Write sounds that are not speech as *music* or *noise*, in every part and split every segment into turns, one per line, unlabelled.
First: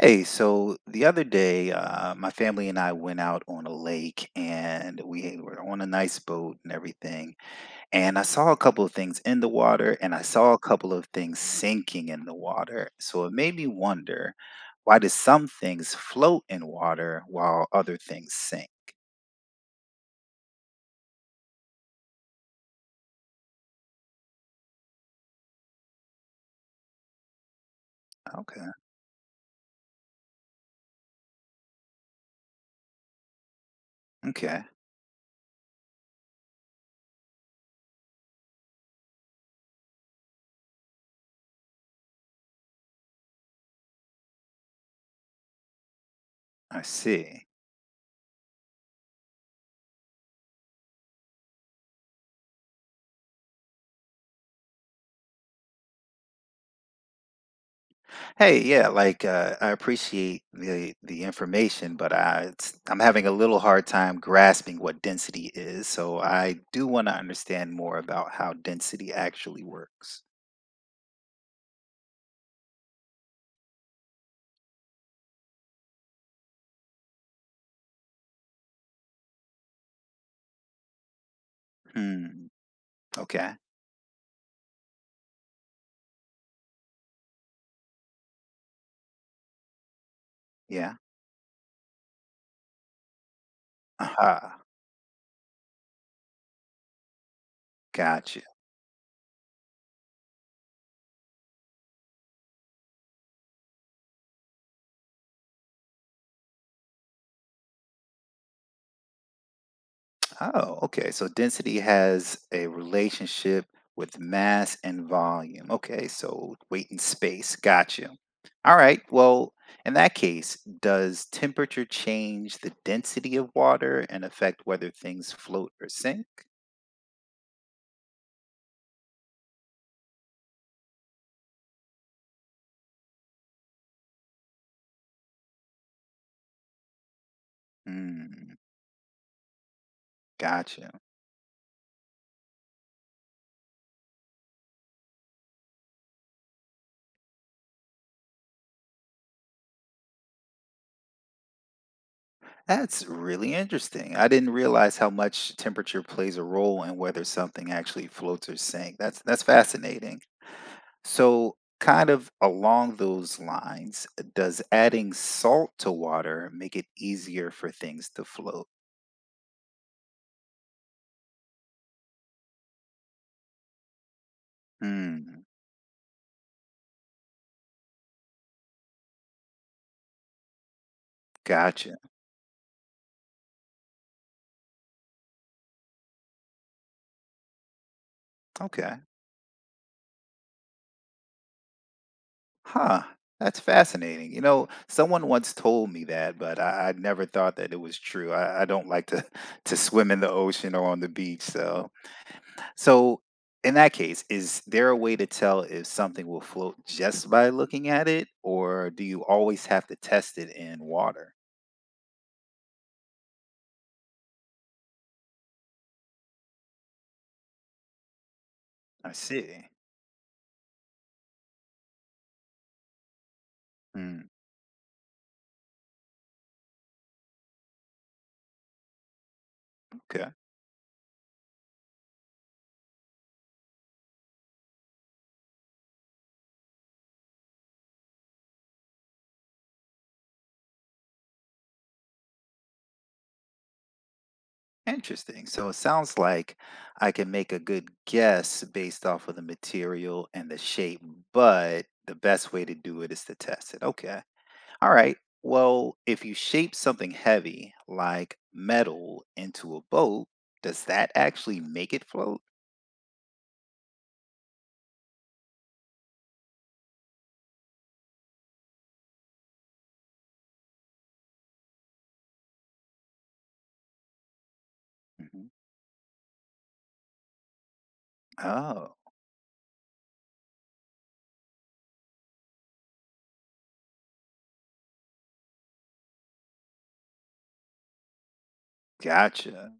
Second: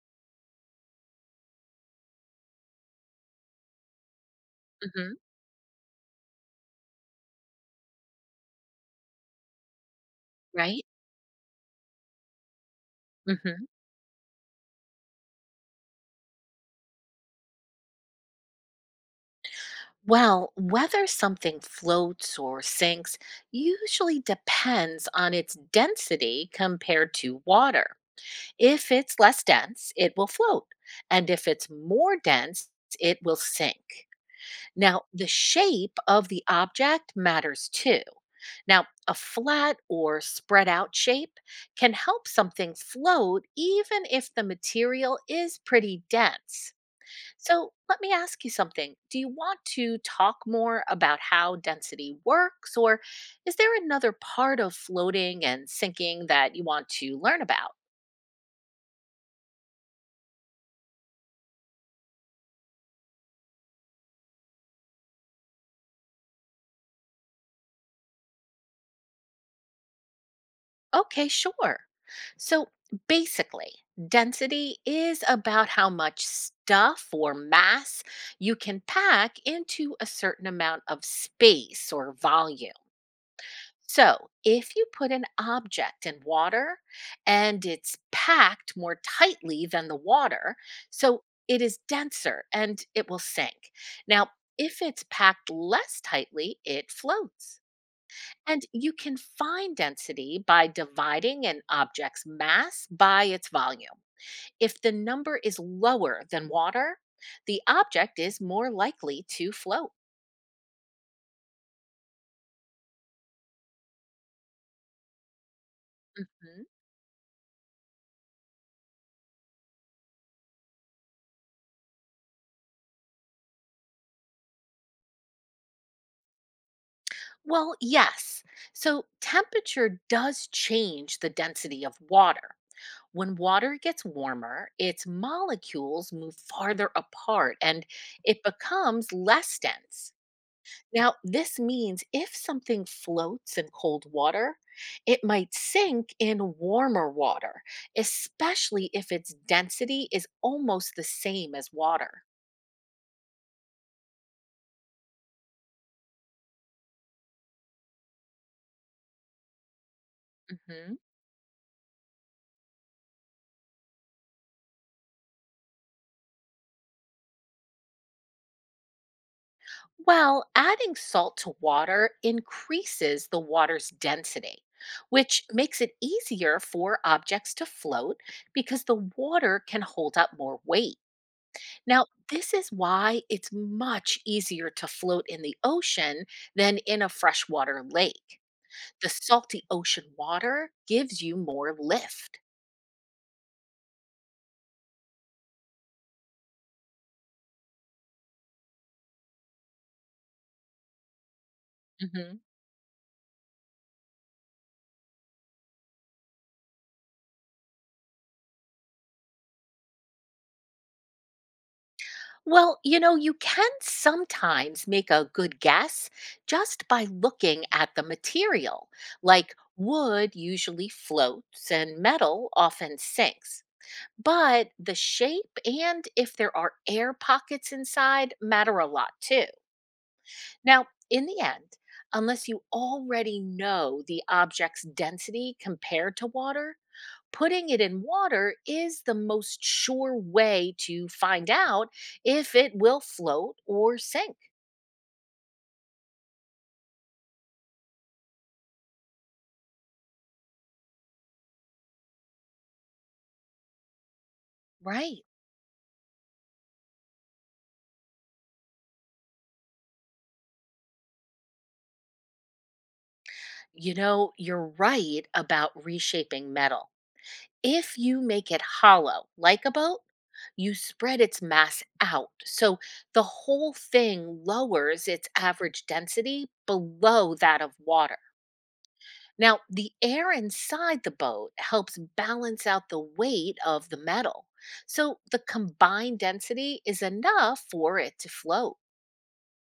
Hey, so the other day, my family and I went out on a lake and
Mhm.
we were on a nice boat and everything. And I saw a couple of things in the water and I saw a
Right?
couple of things sinking in the water. So it made
Mhm.
me wonder, why do some things float in water while other things sink?
Well, whether something floats or sinks usually depends on its density compared to water.
Okay,
If it's less dense, it will float. And if it's more dense, it will sink.
okay,
Now, the shape of the object matters too. Now, a flat or spread out shape can help something float even if the material is pretty dense.
I see.
So let me ask you something. Do you want to talk more about how density works, or is there another part of floating and sinking that you want to learn about?
Hey, yeah, I appreciate the information, but I'm having a little hard time grasping what density is, so I do want to understand more about how density actually works.
Okay, sure. So basically, density is about how much stuff or mass you can pack into a certain amount of space or
Hmm.
volume.
Okay.
So, if you put an object in water and it's packed more tightly than the water,
Yeah.
so it is denser and it will sink. Now,
Aha.
if it's packed less tightly, it floats.
Gotcha.
And you can find density by dividing an object's mass by its volume. If the number is lower than water, the object is more likely to float.
Oh, okay. So density has a relationship with mass and volume. Okay, so weight and space. Got you. All right. Well, in that case, does temperature change the density of water and affect whether things float or sink?
Well, yes. So temperature does change the density of water. When water gets warmer, its molecules move farther apart and it
Hmm.
becomes less dense.
Gotcha.
Now, this means if something floats in cold water, it might sink in warmer water, especially if its density is almost the same as water.
That's really interesting. I didn't realize how much temperature plays a role in whether something actually floats or sinks. That's fascinating.
Mhm.
So, kind of along those lines, does adding salt to water make it easier for things to float?
Well, adding salt to water increases the water's density, which
Hmm,
makes it easier for objects to float because the water can hold up more weight.
gotcha.
Now, this is why it's much easier to float in the ocean than in a freshwater lake.
Okay.
The salty ocean water gives you more lift.
Huh. That's fascinating. Someone once told me that, but I never thought that it was true. I don't like to *laughs* to swim in the ocean or on the beach. So,
Mhm.
so in that case, is there a way to tell if something will float just by looking at it, or do you always have to test it in water?
Well, you know, you can sometimes make a good guess just by looking at the material.
I
Like
see.
wood usually floats and metal often sinks.
Hmm.
But the shape and if there are air pockets inside matter a lot too.
Okay.
Now, in the end, unless you already know the object's density compared to water, putting it in water is the most sure way to find out if it will float or sink.
Interesting. So it sounds like I can make a good guess based off of the material and the shape, but the best way to do it is to test it. Okay. All right.
Right.
Well, if you shape something heavy like metal into a boat, does that actually make it float?
You know, you're right about reshaping metal. If you make it hollow, like a boat, you spread its mass out. So the whole thing lowers its
Hmm.
average density below that of water.
Oh,
Now, the air inside the boat helps balance out the weight of the metal. So the combined density is enough for it to float.
gotcha.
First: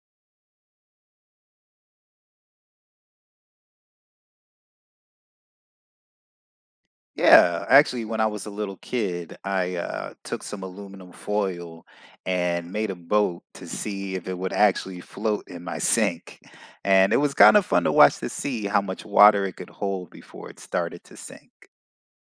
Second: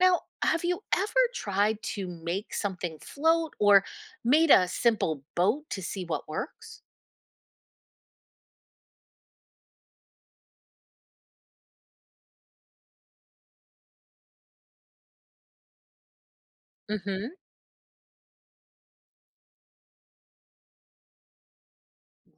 Now, have you ever tried to make something float or made a simple boat to see what works?
Yeah, actually, when I was a little kid, I took some aluminum foil and made a boat to see if it would actually float in my sink. And it
Hmm.
was kind of fun to watch to see how much water it could hold before it started to sink.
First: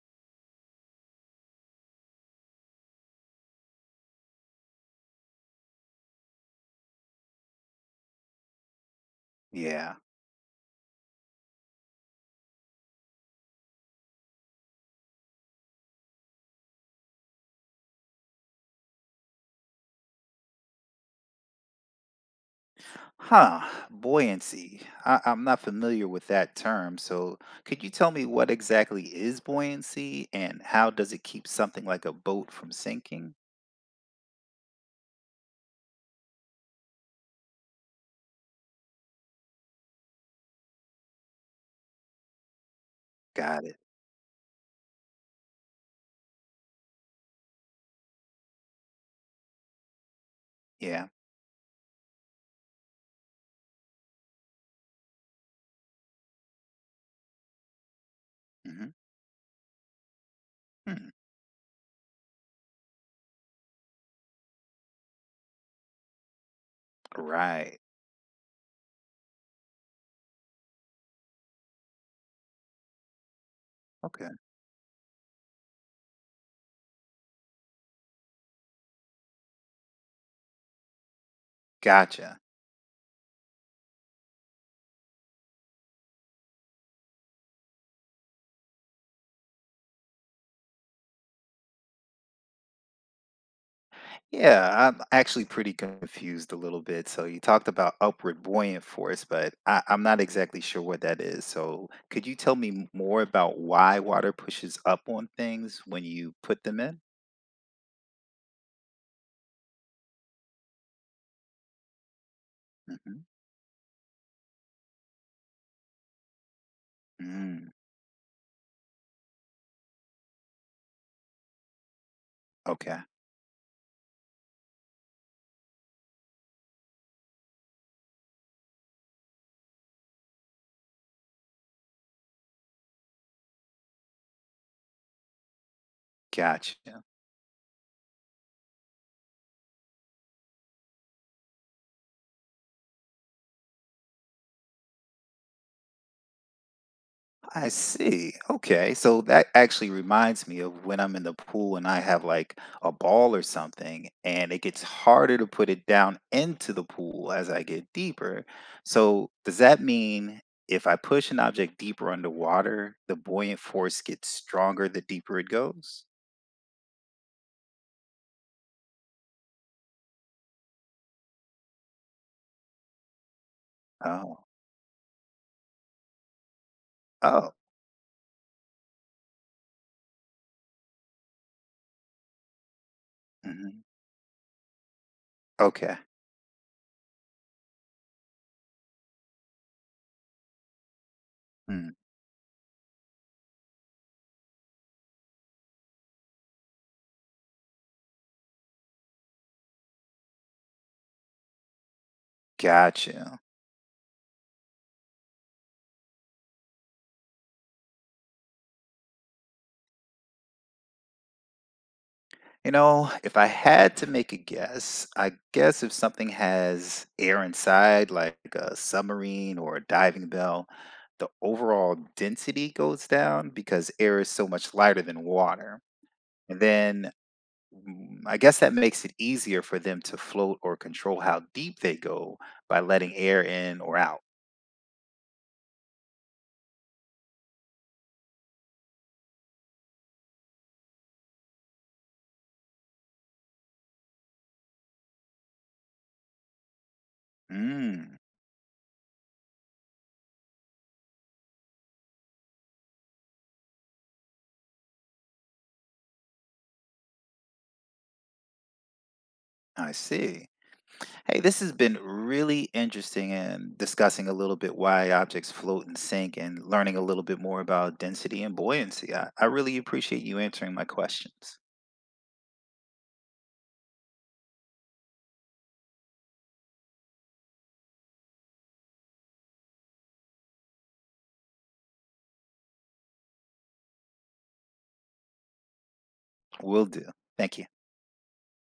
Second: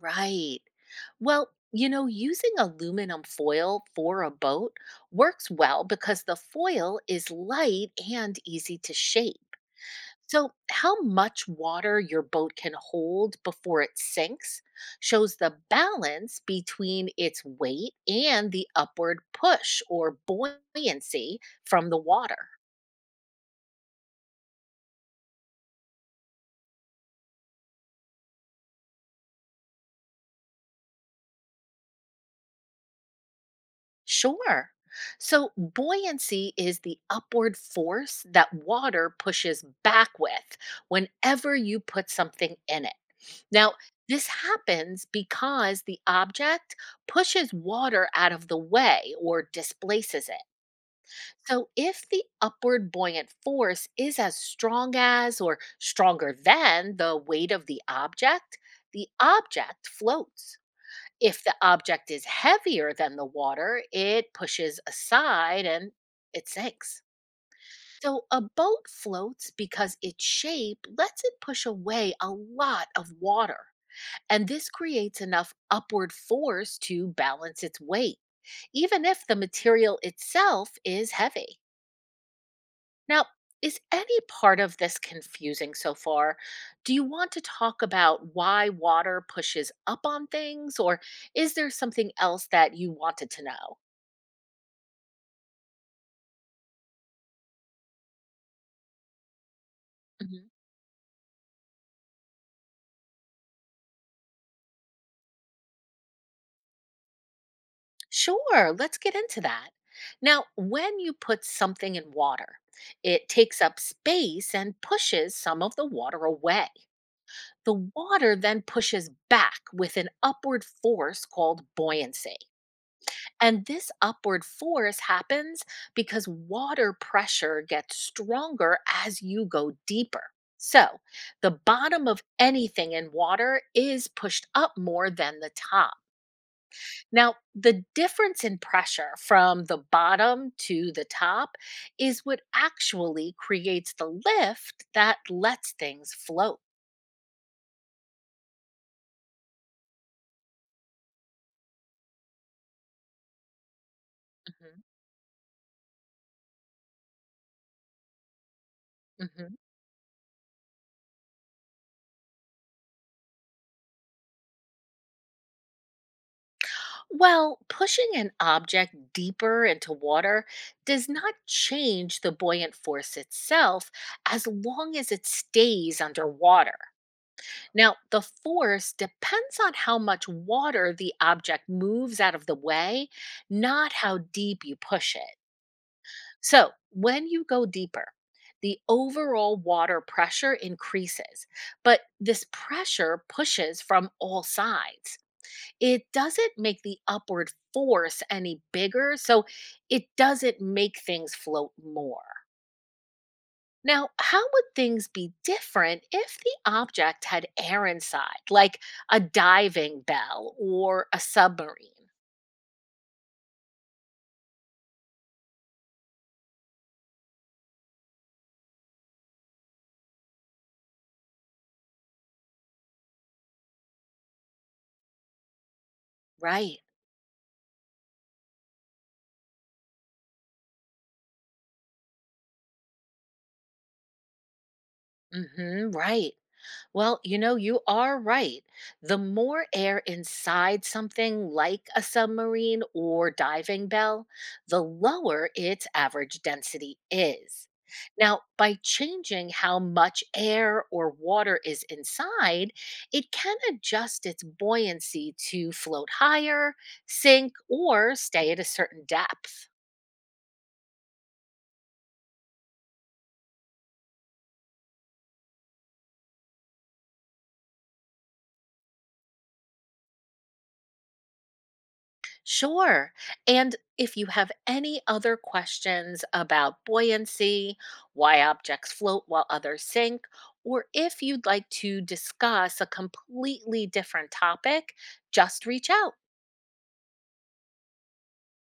Right. Well, you know, using aluminum foil for a boat works well because the foil is light and easy to shape.
Yeah.
So, how much water your boat can hold before it sinks shows the balance between its weight and the upward push or buoyancy from the water.
Huh. Buoyancy. I'm not familiar with that term, so could you tell me what exactly is buoyancy and how does it keep something like a boat from sinking?
Sure. So, buoyancy is the upward force that water pushes back with whenever you put something in it.
Got
Now,
it.
this happens because the object pushes water out of the way or displaces it.
Yeah.
So, if the upward buoyant force is as strong as or stronger than the weight of
Hmm.
the object floats.
Hmm.
If the object is heavier than the water, it pushes aside and it sinks.
Right.
So, a boat floats because its shape lets it push away a lot of water.
Okay.
And this creates enough upward force to balance its weight, even if the material itself is heavy.
Gotcha.
Now, is any part of this confusing so far? Do you want to talk about why water pushes up on things, or is there something else that you wanted to know?
Yeah, I'm actually pretty confused a little bit. So you talked about upward buoyant force, but I'm not
Mhm.
exactly sure what that is. So could you tell me more about why water pushes up on things when you put them in?
Sure, let's get into that. Now, when you put something in water,
Hmm.
it takes up space and pushes some of the water away.
Mm,
The water then pushes back with an upward force called buoyancy.
okay,
And this upward force happens because water pressure gets stronger as you go deeper. So, the bottom of anything in water is pushed up more than the top.
gotcha.
Now, the difference in pressure from the bottom to the top is what actually creates the lift that lets things float.
I see. Okay. So that actually reminds me of when I'm in the pool and I have like a ball or something, and it
Mhm,
gets harder to put it down into the pool as I get deeper. So,
mhm.
does that mean if I push an object deeper underwater, the buoyant force gets stronger the deeper it goes?
Well, pushing an object deeper into water does not change the buoyant force itself
Oh,
as long as it stays underwater.
oh,
Now, the force depends on how much water the object moves out of the way,
mhm.
not how deep you push it.
Okay.
So, when you go deeper, the overall water pressure increases,
Mm.
but this pressure pushes from all sides it doesn't make the upward force any bigger, so it doesn't make things float more.
Gotcha.
Now, how would things be different if the object had air inside, like a diving bell or a submarine?
You know, if I had to make a guess, I guess if something has air inside, like a submarine or a diving bell, the overall density goes down because air is so much lighter than water. And
Right.
then I guess that makes it easier for them to float or control how deep they go by letting air in or out.
Mhm, right. Well, you know, you are right. The more air inside something like a submarine or diving bell, the lower its average density is.
Mm,
Now, by changing how much air or water is inside, it can adjust its buoyancy to float higher, sink, or stay at a certain depth.
I see. Hey, this has been really interesting and discussing a little bit why objects float and sink and learning a little bit more about density and buoyancy. I really appreciate you answering my questions.
Sure. And if you have any other questions about buoyancy, why objects float while others sink, or if you'd like to discuss a completely different topic, just reach out.
Will do. Thank you.